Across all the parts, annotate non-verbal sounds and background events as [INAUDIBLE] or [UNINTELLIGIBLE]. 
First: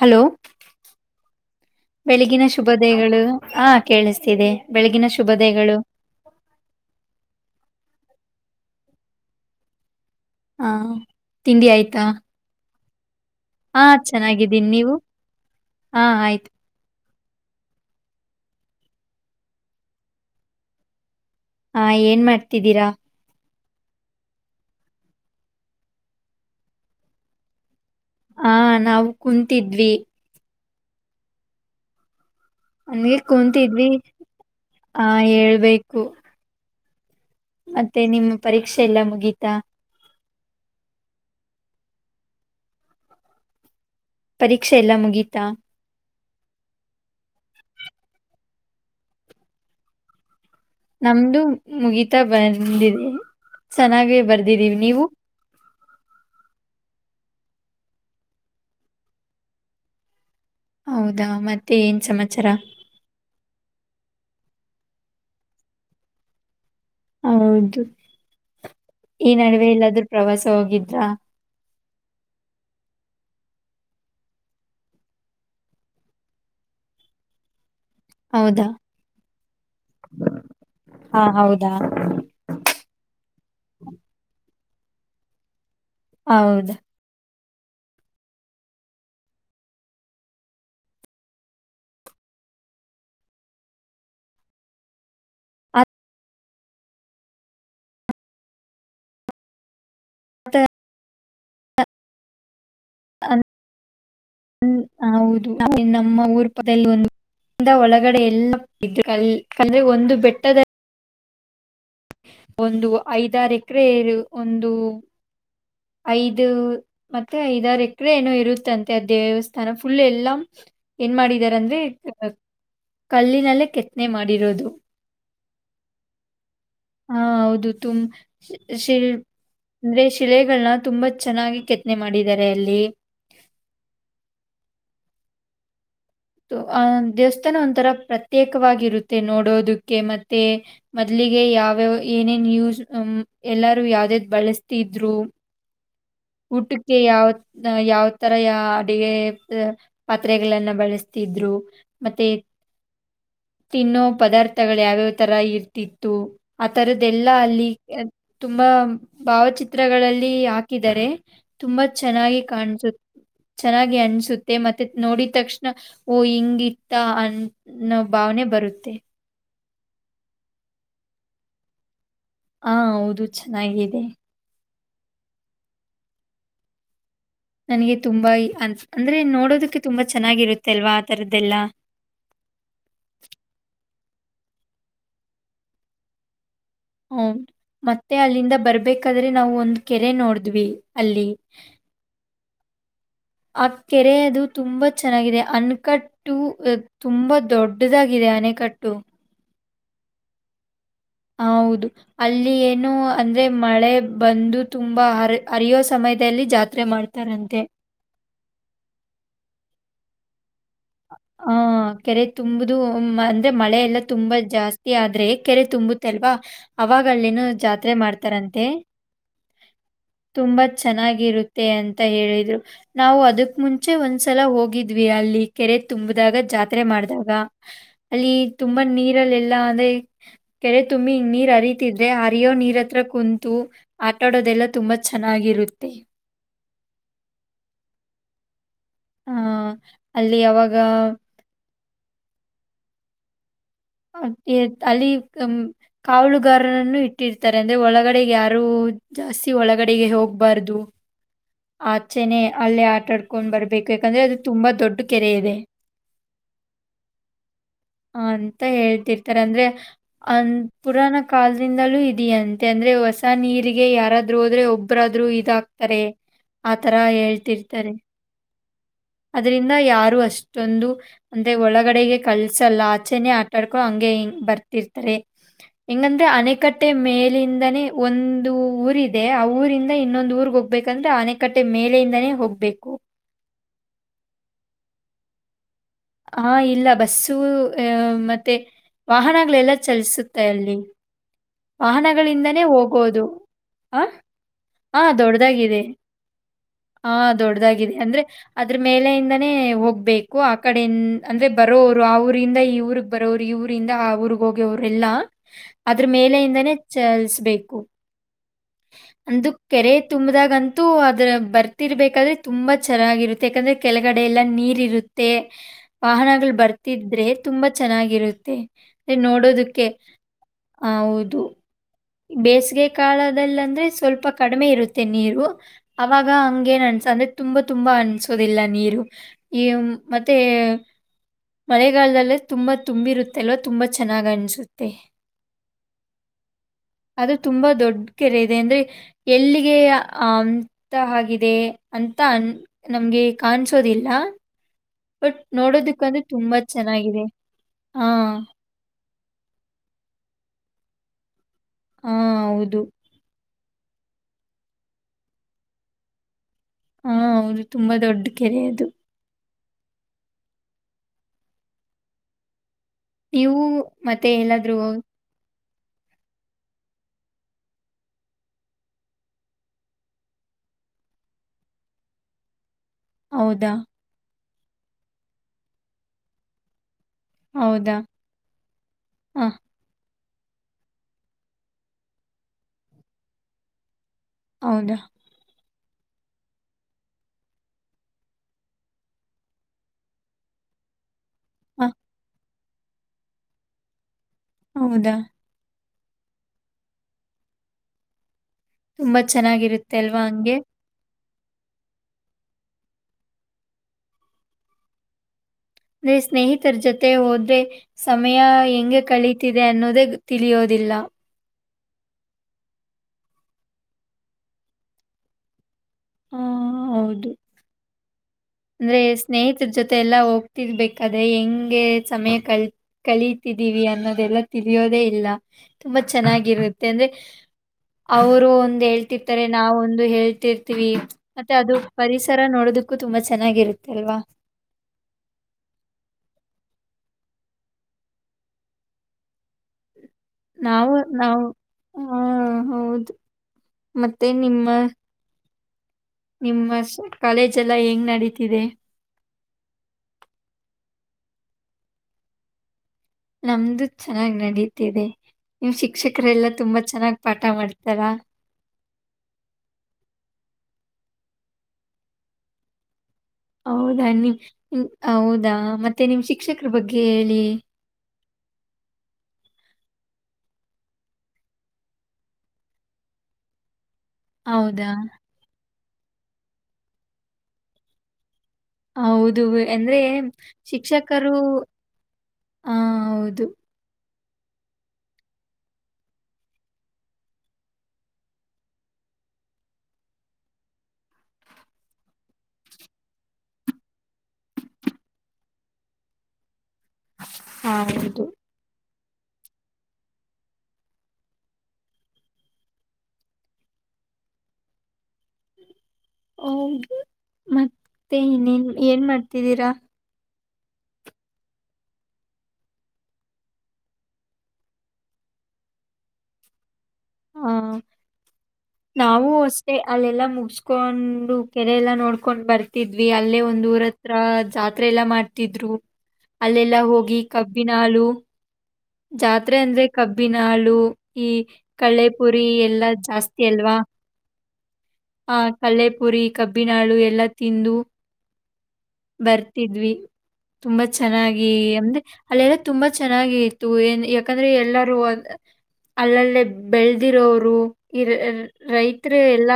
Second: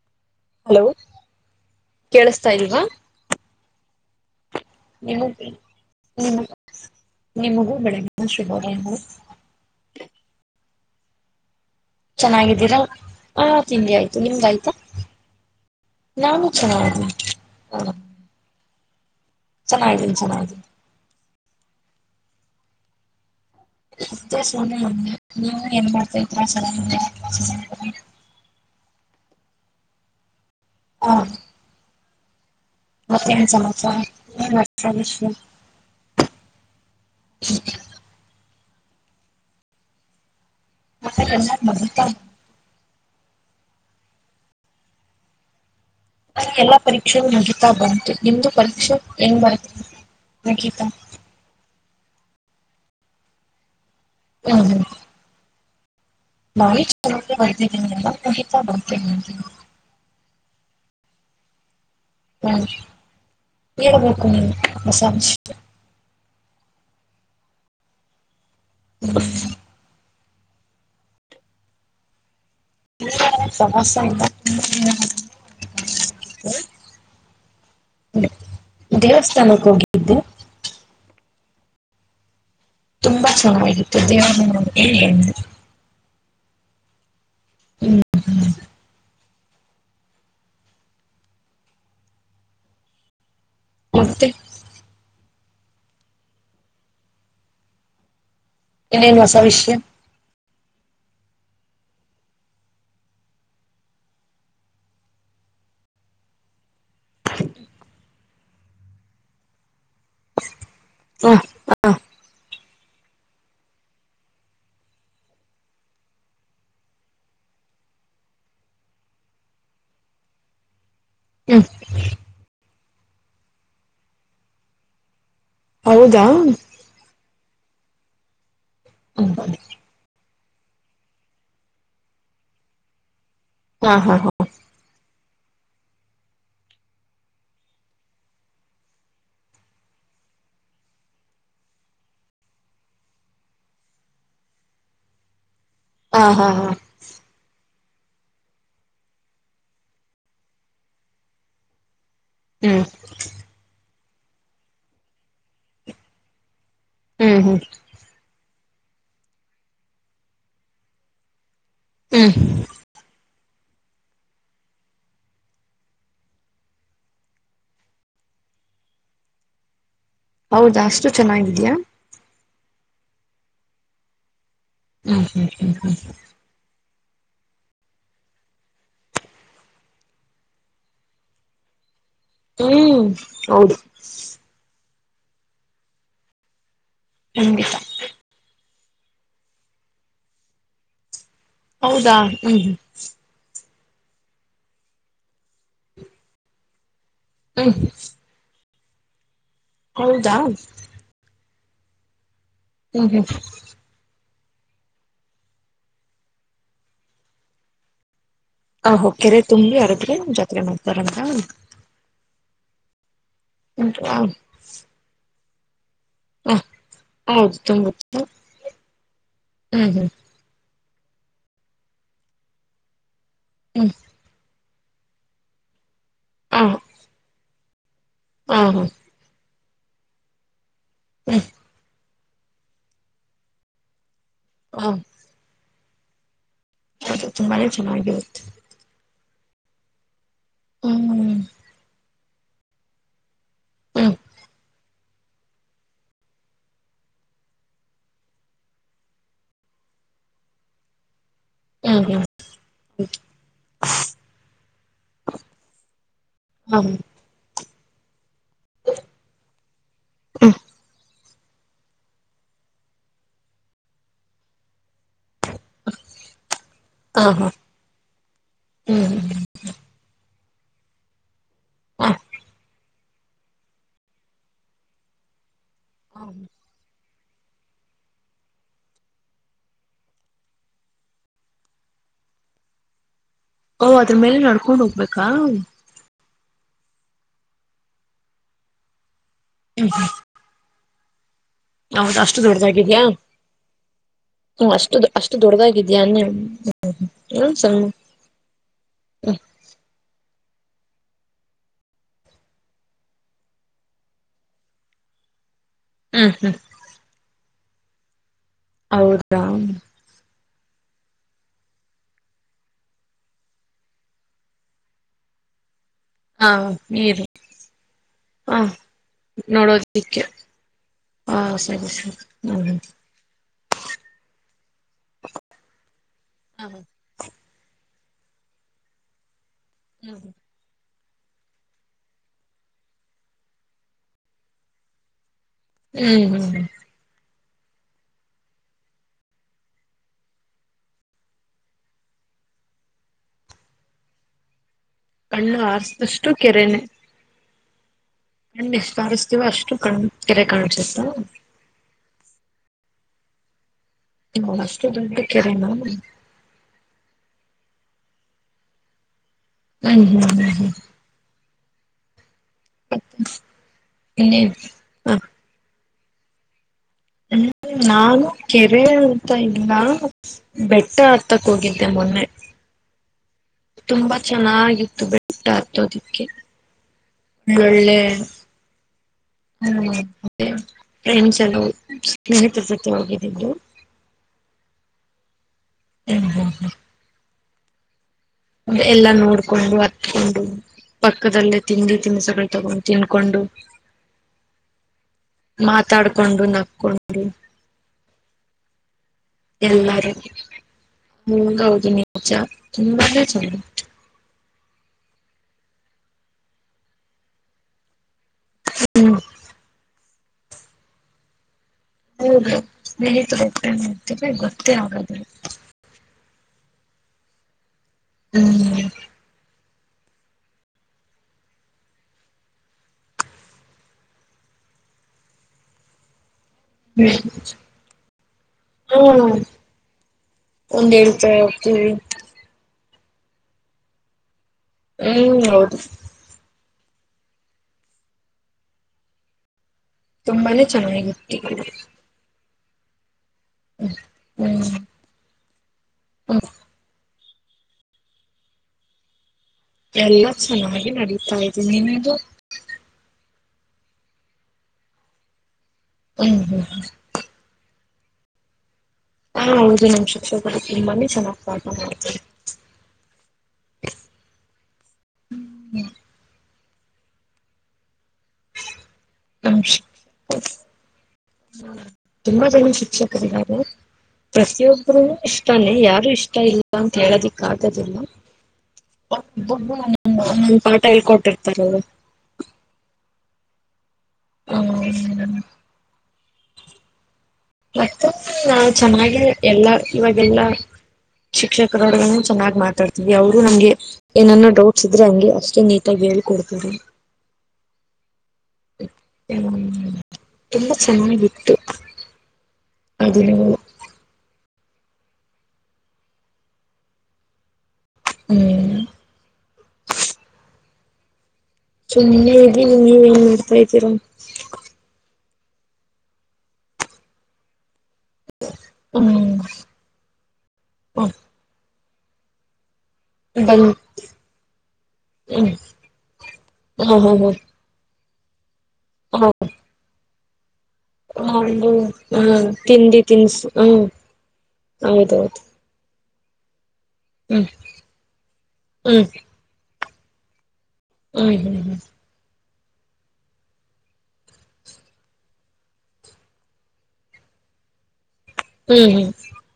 Hello hello ಬೆಳಗಿನ ಕೇಳಿಸ್ತಾ ಇಲ್ವಾ ಶುಭೋದಯಗಳು ಹಾ ಕೇಳಿಸ್ತಿದೆ ಬೆಳಗಿನ ನಿಮಗ್ ಶುಭೋದಯಗಳು ಶುಭರಾಂಗೆ ಹಾ ತಿಂಡಿ ಆಯ್ತಾ ಆ ಹಾ ತಿಂಡಿ ಆಯ್ತು ನಿಮ್ದು ಚೆನ್ನಾಗಿದ್ದೀನಿ ಆಯ್ತಾ ನೀವು ಹಾ ನಾನೂ ಆಯ್ತು ಚೆನ್ನಾಗಿದ್ದೀನಿ ಹ ಚೆನ್ನಾಗಿದ್ದೀನಿ ಚೆನ್ನಾಗಿದ್ದೀನಿ ಹಾ ಏನ್ ಮಾಡ್ತಿದ್ದೀರಾ ಅ ಸ ನೀ [UNINTELLIGIBLE] ಎಂಬತ್ತೈ ಹ ನಾವು ಕುಂತಿದ್ವಿ ಹ ನನ್ಗೆ ಕುಂತಿದ್ವಿ ಏನ್ ಹೊಸ ಆ ವಿಷಯ ಹೇಳ್ಬೇಕು ಮತ್ತೆ ನಿಮ್ಮ ಪರೀಕ್ಷೆ ಎಲ್ಲ ಮುಗೀತಾ ಮಲ್ಲ [UNINTELLIGIBLE] ಪರೀಕ್ಷೆ ಎಲ್ಲ ಮುಗೀತಾ ನಂಗೆ ಎಲ್ಲಾ ಪರೀಕ್ಷೆಗಳೂ ಮುಗಿತಾ ಬಂತು ನಿಮ್ದು ಪರೀಕ್ಷೆ ಹೆಂಗ್ ಬರಿತಿರಿ ಮುಗಿತಾ ನಮ್ದು ಮುಗೀತಾ ಬಂದಿದೆ ಚೆನ್ನಾಗೆ ಬರ್ದಿದೀವಿ ನೀವು? ನಾನ್ನ ಬರ್ ಎಲ್ಲಹಿತ ಬರ್ತೇನೆ [UNINTELLIGIBLE] ಹೌದಾ ಮತ್ತೆ ಸಮಾಚಾರ ಹಾಯ್ [UNINTELLIGIBLE] ಹ [UNINTELLIGIBLE] ಆಸಂ ಹೌದು ಈ ನಡುವೆ ಇಲ್ಲಾದ್ರೂ ಪ್ರವಾಸ ಹೋಗಿದ್ರಾ ಸಮಸ್ಯೆ ಗಳು. ಹೌದಾ ಬತ್ತ್ ದೇವಸ್ಥಾನಕ್ಕೆ ಹೋಗಿದ್ದಿದ್ದೆ ದ ತುಂಬಾ ಚೆನ್ನಾಗಿತ್ತು ದೇವರಮನೆ ಹ್ಮ [UNINTELLIGIBLE] ಹೌದು ಹ್ಮ್ ಮತ್ತೆ ಏನೇನು ಹೊಸ ವಿಷ್ಯ [UNINTELLIGIBLE] ಮ ಹೌದು ನಮ್ಮ ಊರು ಪದಲ್ಲಿ ಒ ಒಳಗಡೆ ಎಲ್ಲೆ ಕಲೇ ಒಂದು ಬೆಟ್ಟದ ಹ ಹಾ ಒಂದು ಐದಾರ ಎಕರೆ ಒಂದು ಐದು ಮತ್ತೆ ಐದಾರ ಎಕರೆ ಏನೋ ಇರುತ್ತಂತೆ ದೇವಸ್ಥಾನ ಫುಲ್ ಎಲ್ಲಾ ಏನ್ ಹ್ಮ್ ಮಾಡಿದಾರಂದ್ರೆ ಕಲ್ಲಿನಲ್ಲೇ ಕೆತ್ನೆ ಮಾಡಿರೋದು. ಹೌದಾ ಹಾ ಹೌದು ತುಮ್ ಸ್ ಶಿಲ್ ಹ್ಮ್ ಅಂದ್ರೆ ಶಿಲೆ ಗಳ್ನ ತುಂಬಾ ಚೆನ್ನಾಗಿ ಕೆತ್ತನೆ ಮಾಡಿದ್ದಾರೆ ಅಲ್ಲಿ. ಆ ಹಾ ಹಾ ಅ ದೇವಸ್ಥಾನ ಒಂಥರ ಪ್ರತ್ಯೇಕವಾಗಿರುತ್ತೆ ನೋಡೋದುಕ್ಕೆ ಮತ್ತೆ ಮೊದ್ಲಿಗೆ ಯಾವ್ಯಾವ ಏನೇನ್ ಯೂಸ್ ಎಲ್ಲಾರೂ ಯಾವ್ದ್ಯದ್ ಬಳಸ್ತಿದ್ರು. ಊಟಕ್ಕೆ ಯಾವ್ ಯಾವ ತರ ಯಾ ಅಡಿಗೆ ಪಾತ್ರೆಗಳನ್ನ ಬಳಸ್ ತಿದ್ರು ಮತ್ತೆ ತಿನ್ನೋ ಪದಾರ್ಥಗಳ್ ಯಾವ್ಯಾವ್ಥರ ಇರ್ತಿತ್ತು. ಆ ತರದದೆಲ್ಲಾ ಅಲ್ಲಿ ಆ ತು ತುಂಬಾ ಭಾವಚಿತ್ರಗಳಲ್ಲಿ ಹಾಕಿದರೆ. ತುಂಬಾ ಹ್ಮ್ ಚೆನ್ನಾಗಿ ಕಾಣ್ಸು ಚೆನ್ನಾಗಿ ಅನ್ಸುತ್ತೆ ಮತ್ತೆ ನೋಡಿದ್ ತಕ್ಷಣ ಓ ಹಿಂಗಿತ್ತ ಅನ್ನೋ ಭಾವನೆ ಬರುತ್ತೆ. ಹೌದ ಅಷ್ಟು ಚೆನ್ನಾಗಿದ್ಯಾ? ಹಾ ಹೌದು ಚೆನ್ನಾಗಿದೆ. ಹಾ ಹ್ಮ ಹ್ಮ್ ಹ್ಮ ನನಗೆ ತುಂಬಾ ಇ ಅ ಅಂದ್ರೆ ನೋಡೋದಕ್ಕೆ ತುಂಬಾ ಚೆನ್ನಾಗಿರುತ್ತೆ ಅಲ್ವಾ ಆ ತರದ್ದೆಲ್ಲಾ ಹ್ಮ್ ಹೌದು ಹ್ಮ ಖಂಡಿತ ಮತ್ತೆ ಅಲ್ಲಿಂದ ಬರ್ಬೇಕ್ ಕಾದ್ರೆ ನಾವು ಒಂದ್ ಕೆರೆ ನೋಡಿದ್ವಿ ಅಲ್ಲಿ. ಹೌದಾ ಹ್ಮ್ ಹ್ಮ್ ಆ ಕೆರೆ ಅದು ತುಂಬಾ ಚೆನ್ನಾಗಿದೆ ಅನ್ಕಟ್ಟು ಅ ತುಂಬಾ ಹ್ಮ್ ದೊಡ್ಡದಾಗಿದೆ ಅನೆಕಟ್ ಟ್ಟು ಹೌದಾ ಹ ಹೌದು ಅಲ್ಲಿ ಏನು ಹ್ಮ್ ಹ್ಮ್ ಅಂದ್ರೆ ಮಳೆ ಬಂದು ತುಂಬಾ ಹರ ಹರಿಯೋ ಸಮಯದಲ್ಲಿ ಜಾತ್ರೆ ಮಾಡ್ತಾರಂತೆ. ಆ ಹೊ ಕೆರೆ ತುಂಬ್ಲಿ ಅದಕ್ಕೆ ಜತ್ರೆ ಮಾಡ್ ಬರಂತ. ತುಂಬ್ದು ಓ ಮನ್ ಅದೆ ಮಳೆ ಎಲ್ಲ ತುಂಬಾ ಜಾಸ್ತಿ ಆದ್ರೆ ಕೆರೆ ತುಂಬುತ್ ಲ್ವಾ ಅವಾಗಳ್ಳಿನ ಹೌದು ಜಾತ್ರೆ ಮಾಡ್ತಾರಂತೆ ಹಾ ಹ ತುಂಬಾ ಚೆನ್ನಾಗಿರುತ್ತೆ ಅಂತ ಹೇಳಿದ್ರು ನಾವು ಅದು ಅದಕ್ ಹ್ಮ್ ಮುಂಚೆ ಒಂದ್ಸಲ ಹೋಗಿದ್ದ ದ್ವಿವ್ಯಲ್ಲಿ ಕೆರೆಟ್ ತುಂಬಿದಾಗ ಹ ಜಾತ್ರೆ ಮಾಡಿದಾಗ ಅಲ್ಲಿ ಹ ಹ ತುಂಬಾ ನೀರಲ್ಲಿ ಲಾದೆ ಕೆರೆ ತುಮಿ ಹ್ಮ್ ನೀರ್ ಅರಿತದ್ ಹರಿಯೋ ನೀರ್ ಹತ್ರ ಕುಂತು ಆಟ ಆಡೋದೆಲ್ಲ ತುಂಬಾ ಚೆನ್ನಾಗಿರುತ್ತೆ ತ್ತ ಹೌದು ತುಂಬಾನೇ ಚೆನ್ನಾಗಿರುತ್ತೆ ಹಾ ಅಲ್ಲಿ ಯಾವಾಗ ಹ್ಮ್ ಹ್ಮ್ ಹ್ಮ್ ಅ- ಅಲ್ಲಿ ಕಾವಲುಗಾರರನ್ನು ಇಟ್ಟಿರ್ತಾರೆ ಅಂದ್ರೆ ಒಳಗಡೆಗೆ ಯಾರು ಜಾಸ್ತಿ ಒಳಗಡೆಗೆ ಹೋಗ್ಬಾರ್ದು ಹ್ಮ್ ಆಚೆನೆ ಅಲ್ಲೇ ಆಟಾಡ್ಕೊಂಡ್ ಬರರ್ಬೇಕು ಯಾಕಂದ್ರೆ ಅದು ತುಂಬಾ ದೊಡ್ಡ ಕೆರೆ ಇದೆ ಹ್ಮ್ ಹಾ ರಿ ಅಂತ ಹೇಳ್ತಿರ್ತಾರೆ ಅಂದ್ರೆ ಅ ಪುರಾಣ ಕಲ್ದಿಂದಲೂ ಇದ ಅಂತೆ ಅಂದ್ರೆ ಹೊಸ ನೀರಿಗೆ ಯಾರಾದ್ರು ಹೋದ್ರೆ ಒಬ್ರಾದ್ರು ಇದ ತಕ್ತಾರೆ ಆತರ ಹ ಹ ಹೇಳ್ತಿರ್ತಾರೆ ಹ್ಮ್ ಅದರಿಂದ ಯಾರು ಅಷ್ಟ ರೆಂದು ಅಂದೆ ಹ ಒಳಗಡೆಗೆ ಕಲ್ಸಲ್ಲ ಚನಿ ಆ ಡ್ಕೊಂಡ ಹಂಗೆ ಹಿಂಗ ಬರ್ತಿರ್ತಾರೆ ಎಂಗಂದೆ ಅಣೆಕಟ್ಟೆ ಮೇಲೆ ಮೇಲಿಂದಾನೇ ಒಂದು ಊರ ಇದೆ ಆ ಊರಿಂದ ಇನ್ನೊಂದು ಊರ್ಗ್ ಹೋಗ್ಬೇಕಂದ್ರೆ ಆನೆಕಟ್ಟೆ ಮೇಲೆಯಿಂದಾನೇ ಹೋಗ್ಬೇಕು ಓಹ ಅದ್ರ ಮೇಲೆ ನಡ್ಕೊಂಡ್ ಹೋಗ್ಬೇಕಾ ಹಾ ಇಲ್ಲ ಬಸ್ಸು ಅ ಮತ್ತೆ ವಾಹನಗಳೆಲ್ಲ ಚಲಿಸುತ್ತೆ ಅಲ್ಲಿ ಹೌದ ಅಷ್ಟು ವಾಹನಗಳಿಂದನೇ ದೊಡ್ಡದಾಗಿದ್ಯಾ ಹೋಗೋದು ಹ ಹ್ಮ್ ಅಷ್ಟು ಹ ಅಷ್ಟು ದೊಡ್ಡದಾಗಿದೆ ದೊಡ್ಡದಾಗಿದ್ಯಾ ಅನ್ನೆ ಹ ಹ್ಮ ಸಣ್ಣ ದೊಡ್ಡದಾಗಿದೆ ಅಂದ್ರೆ ಅದ್ರು ಹ್ಮ್ ಮೇಲೆಯಿಂದಾನೇ ಹೋಗ್ಬೇಕು ಕಕ ಕಡೆ ಅಂದ್ರೆ ಬರೋವರು ಆ ಊರಿಂದ ಈ ಊರಿಗೆಗ್ ಬರೋವರು ಈ ಊರಿಂದ ಆ ಊರ್ಗ್ ಹೋಗ್ಯವರೆಲ್ಲ ಅದ್ರ ಹ್ಮ್ ಹ್ಮ್ ಮೇಲೆಯಿಂದಾನೇ ಚಲಿಸಬೇಕು ಪ್ಪು [UNINTELLIGIBLE] ಹೌದಾ ಅಂದು ಕೆರೆ ತುಂಬದಾಗ ಹಾಗಂತೂ ಅದ್ರ ಬರ್ತಿರ್ಬೇಕಾದ್ರೆ ತುಂಬಾ ಚೆನ್ನಾಗಿರುತ್ತೆ ಯಾಕಂದ್ರೆ ಕೆಳಗಡೆ ಎಲ್ಲ ನೀರ್ ಇರುತ್ತೆ ಹಾ ವಾಹನಗಳು ನೀರು ಬರ್ತಿದ್ರೆ ತುಂಬಾ ಚೆನ್ನಾಗಿರುತ್ತೆ ಹ ಅ ನೋಡೋದಕ್ಕೆ ನೋಡೋದಿಕ್ಕೆ ಹ ಹೌದು ಸರಿ ಸರಿ ಹ್ಮ್ ಬೇಸಿಗೆ ಕಾಲದ ಅಂದ್ರೆ ಸ್ವಲ್ಪ ಕಡಿಮೆ ಇರುತ್ತೆ ನೀರು ಅವಾಗ ಹ್ಮ್ ಹ ಹಂಗಗೆನ್ ಅನ್ಸಂದ ತುಂಬಾ ತುಂಬಾ ಅನಸೋದಿಲ್ಲ ನೀರು ಈ ಹ್ಮ್ ಮತ್ತೆ ಮಳೆಗಾಲದಲ್ಲೇ ತುಂಬಾ ತುಂಬಿರುತ್ತೆಲ್ವ ತುಂಬಾ ಚೆನ್ನಾಗಿ ಅನಿಸುತ್ತೆ ಹ್ಮ್ ಹ್ಮ್ ಅದು ತುಂಬಾ ದೊಡ್ಡ ಕೆರೆ ಇದೆ ಅಂದ್ರೆ ಎಲ್ಲಿಗೆ ಅಂತ ಆಗಿದೆ ಅಂತ ಅನ್ ನಮ್ಗೆ ಕಾಣಸೋದಿಲ್ಲ ಬಟ್ ಕಣ್ಣು ನೋಡೋದಕ್ಕಂದ್ರೆ ತುಂಬಾ ಚೆನ್ನಾಗಿದೆ ಹಾಂ ಖಂಡ ವ ಅಷ್ಟು ಕಣ ಕೆರೆ ಕಾಣಸುತ್ತಾ ಹಾ ಹೌದು ಹಷ್ಟು ದುಡ್ಡು ಕೆರೆ ನ ಹಾ ಹೌದು ತುಂಬಾ ದೊಡ್ಡ ಕೆರೆ ಅದು ಹ್ಮ ಹ್ಮ ಹ್ಮ ಹ್ಮ ನೀವು ಮತ್ತೆ ಇನ್ನೇನ್ ಎಲ್ಲಾದ್ರು ಹ್ಮ ನನು ಕೆರೆ ಅಂತ ಇಲ್ಲ ಬೆಟ್ಟ ಹತಕ್ ಹೋಗಿದ್ದೆ ಮೊನ್ನೆ ಹೌದಾ ತುಂಬಾ ಚ ಚೆನ್ನಾಗಿತ್ತು ಬಿಟ್ಟ ಹತ್ತೋದಿಕ್ಕೆ [UNINTELLIGIBLE] ಹೌದಾ ಳ್ಳೆ ಹಾಂ ಹ್ಮ [UNINTELLIGIBLE] ರಂಡ್ಸಲು ಸ್ನೇಹಿತ ಜೊತೆ ಹೋಗಿದ್ದಿದ್ದು ಹೌದಾ ಹ್ಮ ಹ್ಮ್ ಹಾ ಎಲ್ಲ ನೋಡ್ಕೊಂಡು ಹತ್ಕೊಂಡು ಪ ದಲ್ಲೇ ಆ, ತಿಂಡಿ ತಿಂಡಿ ಸ ತಗೊಂಡು ತಿನ್ಕೊಂಡು ಹೌದಾ ಮಾತಾಡ್ಕೊಂಡು ನಕ್ಕೊಂಡು ತುಂಬಾ ಚೆನ್ನಾಗಿರುತ್ತೆ ಅಲ್ವಾ ಹಂಗೆ ಮುಂಗಾ ಅದು ನಿಜಾ ತುಂಬಾ ಚನ್ ಅಂದ್ರೆ ಸ್ನೇಹಿತರ ಜೊತೆ ಹೋದ್ರೆ ಸಮಯ ಹೆಂಗೆ ಹ್ಮ್ ಕಳೀತಿದೆ ಅನ್ನೋದೇ ತಿಳಿಯೋದಿಲ್ಲ ಹೌದು ಸ್ನೇಹಿತರುತನೆ ಇತವೆ ಗೊತ್ತೇ ಆಗ [INAUDIBLE] ದು್ರ ಹಾ ಹೌದು ಹ್ಮ್ ಅಂದ್ರೆ ಸ್ನೇಹಿತರ ಜೊತೆ ಎಲ್ಲಾ ಹೋಗ್ತಿರ್ಬೇಕಾದ್ರೆ ಹೆಂಗೆ ಸಮಯ ಕಳ ಕಳೀತಿದ್ದೀವಿ ಅನ್ನೋದೆಲ್ಲ ತಿಳಿಯೋದೇ ಇಲ್ಲ ತುಂಬಾ ಚೆನ್ನಾಗಿ ತ್ತ ಅಂದ್ರೆ ಅವರು ಒಂದು ಹ್ಮ್ ಹೇಳ್ತಿರ್ತಾರೆ ನಾವು ಒಂದು ಹೇಳಿರ್ತೀವಿ ಒಂದ್ ಹೇಳ್ತಾ ಮತ್ತೆ ಅದು ಹೋಗ್ತೀವಿ ಪರಿಸರ ನೋಡದ ಕು ತುಂಬಾ ಚನ್ನಾಗಿ ಚೆನ್ನಾಗಿರುತ್ತೆ ಅಲ್ವಾ ಹ್ಮ್ ಹೌದು ತುಂಬಾನೇ ನಾವು ಚೆನ್ನಾಗಿರುತ್ತೆ ನಾವು ಹಾ, ಹೌದು ಮತ್ತೆ ನಿಮ್ಮ ಹ್ಮ್ ನಿಮ್ಮ ಕಾಲೇಜೆಲ್ಲ ಹೆಂಗ್ ನೆಡೀತಿದೆ ಎಲ್ಲ ಚೆನ್ನಾಗಿ ನಡೀತಾ ಇದೇ ನಿಮ್ದು ನಮ್ದು ಚೆನ್ನಾಗ್ ನಡೀತಿದೆ ನಿನ್ ಶಿಕ್ಷಕರೆ ಹ್ಮ್ ಎಲ್ಲ ಹ್ಮ್ ತುಂಬಾ ಹ್ಮ್ ಚೆನ್ನಾಗ್ ಪಾಠ ಮಾಡ್ತಾರೆ ತರಾ ಹಾ ಹೌದು ನಮ್ ಶಿಕ್ಷಕರು ತುಂಬಾನೇ ಚೆನ್ನಾಗ ಪಾಠ ಮಾಡ್ತಾರೆ ಹೌದಾ ನಿ ಹೌದಾ ಮತ್ತೆ ನಿಮ್ ಶಿಕ್ಷಕ ಅವ್ರ ಬಗ್ಗೆ ಹೇಳಿ ಹ ತುಂಬಾ ಜನ ಶಿಕ್ಷಕರಿದ್ದಾರೆ ಹೌದಾ ಪ್ರತಿಯೊಬ್ಬರುೂ ಇಷ್ಟಾನೆ ಯಾ ಇಷ್ಟ ಇಲ್ಲ ಅಂತ ಹೇಳೋದಿಕ್ ಆಗದಿಲ್ಲ ಹೌದು ಎಂದ್ರೆ ಪಾಠ ಶಿಕ್ಷಕರು ಹೇಳ್ಕೊಟ್ಟಿರ್ತಾರಲ್ಲ ಹೌದು ತ್ತು ಹ್ಮ ಮ ನಾ ಚೆನ್ನಾಗೆ ಎಲ್ಲಾ ಇವಾಗೆಲ್ಲಾ ಶಿಕ್ಷರೊಡನೆ ಚೆನ್ನಾಗ್ ಮಾತಾಡ್ತಿದವಿ ಅವರು ನಮ್ಗೆ ಏನನ್ನೋ ಡೌಟ್ಸ್ ಇದ್ರೆ ಹಂಗೆ ಅಷ್ಟೇ ನೀಟಾಗಿ ಹೇಳ್ಕೊಡ್ತರೆ ಹ ಹೌದು ತುಂಬಾ ಚೆನ್ನಾಗಿತ್ತು ಆ ದಿನ ಹೌದು ಮತ್ತ ಮತ್ತೇ ಇನೇನ್ ಹ್ಮ್ ಏನ್ ಮಾಡ್ತಿದ್ದೀರಾ ಸೊ ನಿನ್ನೆ ಇದೀ ನೀ ನೀ ಏನ್ ಮಾಡ್ತಾ ಇದ್ದೀರಾ ಹಾ ನಾವೂ ಹ್ಮ್ ಅಷ್ಟೆ ಅಲ್ಲೆಲ್ಲಾ ಮುಗಸ್ಕೊಂಡು ಕೆ ಅದೆಲ್ಲ ನೋಡ್ಕೊಂಡ್ ಬರ್ತ ಇದ್ವಿ ಅಲ್ಲೇ ಬನ್ ಒಂದ್ ಊರ ಹತ್ರ ಜಾತ್ರೆ ಎಲ್ಲಾ ಹ್ಮ್ ಮಾಡ್ತಿದ್ರು ಅಲ್ಲೆಲ್ಲಾ ಹ ಹೋಗಿ ಹ ಹ ಕಬ್ಬಿನ ಹಾಲು ಹ ಜಾತ್ರೆ ಅಂದ್ರೆ ಕಬ್ಬಿಿನಾಳ ಈ ಒಂದು ಕಳೆ ಹ ಪುರಿ ಎಲ್ಲಾ ತಿಂಡಿ ಜಾಸ್ತಿ ತಿನ್ಸು ಅಲ್ವಾ ಹ್ಮ್ ಹಾ ಹೌದೌದು ಕಲ್ಲೆ ಪೂರಿ ಕಬ್ [UNINTELLIGIBLE] ಬ್ಬಿನಾಳು ಎಲ್ಲಾ ಹ್ಮ್ ತಿಂದು ಹ್ಮ್ ಬರ್ತಿದ್ವಿ ತುಂಬಾ ಹ್ಮ್ ಚೆನ್ನಾಗಿ ಹ್ಮ್ ಅಂದ್ರೆ ಅಲ್ಲೆಲ್ಲ ತುಂಬಾ ಚೆನ್ನಾಗಿ ಇತ್ತು ಏನ್ ಯಾಕಂದ್ರೆ ಎಲ್ಲಾರೂ ಅಲ್ಲಲ್ಲೇ ಬೆಳೆದಿರೋರು ಇ ಹ್ಮ್ ಹ್ಮ್ ರೈತರು ಎಲ್ಲ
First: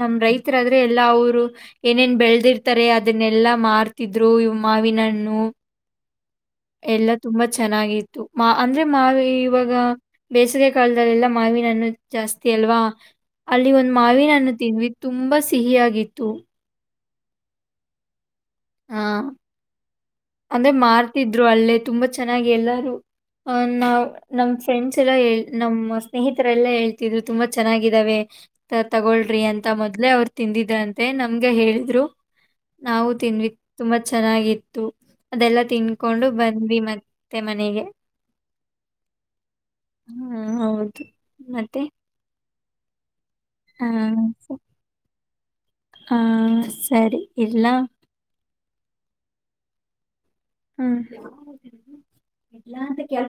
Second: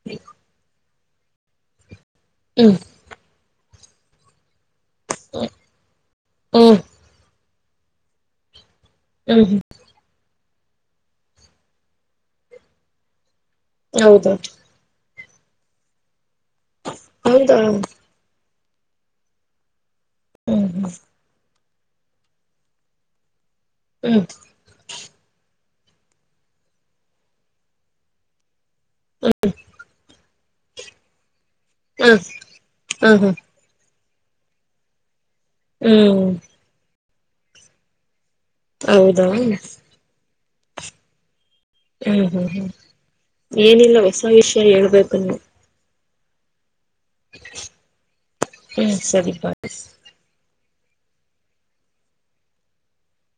ನಮ್ ರೈತರದ ಎಲ್ಲ ಅವರು ಏನೇನ್ ಹ್ಮ್ ಬೆಳೆದಿರ್ತಾರೆ ಅದನ್ನೆಲ್ಲ ಮಾರ್ತಿದ್ರು ಮಾವಿನಣ್ಣು ಹ್ಮ್ ಹ್ಮ್ ಎಲ್ಲಾ ತುಂಬಾ ಚೆನ್ನಾಗಿತ್ತು ಮಾ [UNINTELLIGIBLE] ಅಂದ್ರೆ ಮಾ ಹ್ಮ್ ಹ್ಮ್ ಇವಾಗ ಬೇಸಿಗೆ ಕಾಲದಲ್ಲೆಲ್ಲ ಮಾವಿನನ್ನು ಜಾಸ್ತಿ ಅಲ್ವಾ ಅಲ್ಲಿ ಒಂದು ಮಾವಿನ ಹೌದೌದು ಅನ್ನು ತುಂಬಾ ಸಿಹಿಯಾಗಿತ್ತು ಹೌದಾ ಹ ಹ [UNINTELLIGIBLE] ಹ್ಮ್ ಹ್ಮ್ ಅಂದ್ರೆ ಮಾರ್ತಿದ್ರು ಅಲ್ಲೇ ತುಂಬಾ ಚೆನ್ನಾಗಿ ಎಲ್ಲಾರು [UNINTELLIGIBLE] ಅ ನಾವ್ ಹ್ಮ್ ನಮ್ ಫ್ರೆಂಡ್ಸ್ ಎಲ್ಲ ಹೇಳ ನಮ್ಮ ಸ್ನೇಹಿತರೆಲ್ಲಾ ಹೇಳ್ತಿದ್ರು ತುಂಬಾ ಚೆನ್ನಾಗಿದಾವೆ ತಗೊಳ್ರಿ ಅಂತ ಮೊದ್ಲೆ ಅವ್ರು ತಿಂದಿದ್ರಂತೆ ನ ಹಂಗ ಹೇಳಿದ್ರು ಹ ನಾವು ಹ ಹ ತಿನ್ವಿ ತುಂಬಾ ಚೆನ್ನಾಗಿತ್ತು ಅದೆಲ್ಲ ತಿನ್ಕೊಂಡು ಹ್ಮ್ ಬಂದ್ವಿ ಮತ್ತೆ ಮೆ [UNINTELLIGIBLE] ಮನೆಗೆ ಹೌದಾ ಹಾ ಹೌದು ಮತ್ತೆ? ಹ್ಮ ಹ್ಮ ಹ್ಮ ಆ ಏನಿಲ್ಲ ಹೊಸ ಸ- ವಿಷಯ ಹೇಳ್ಬೇಕ ನೀ ಆ [UNINTELLIGIBLE] ಸರಿ ಇಲ್ಲ ಬಸ್ ಹ್ಮ್ ಎ [UNINTELLIGIBLE]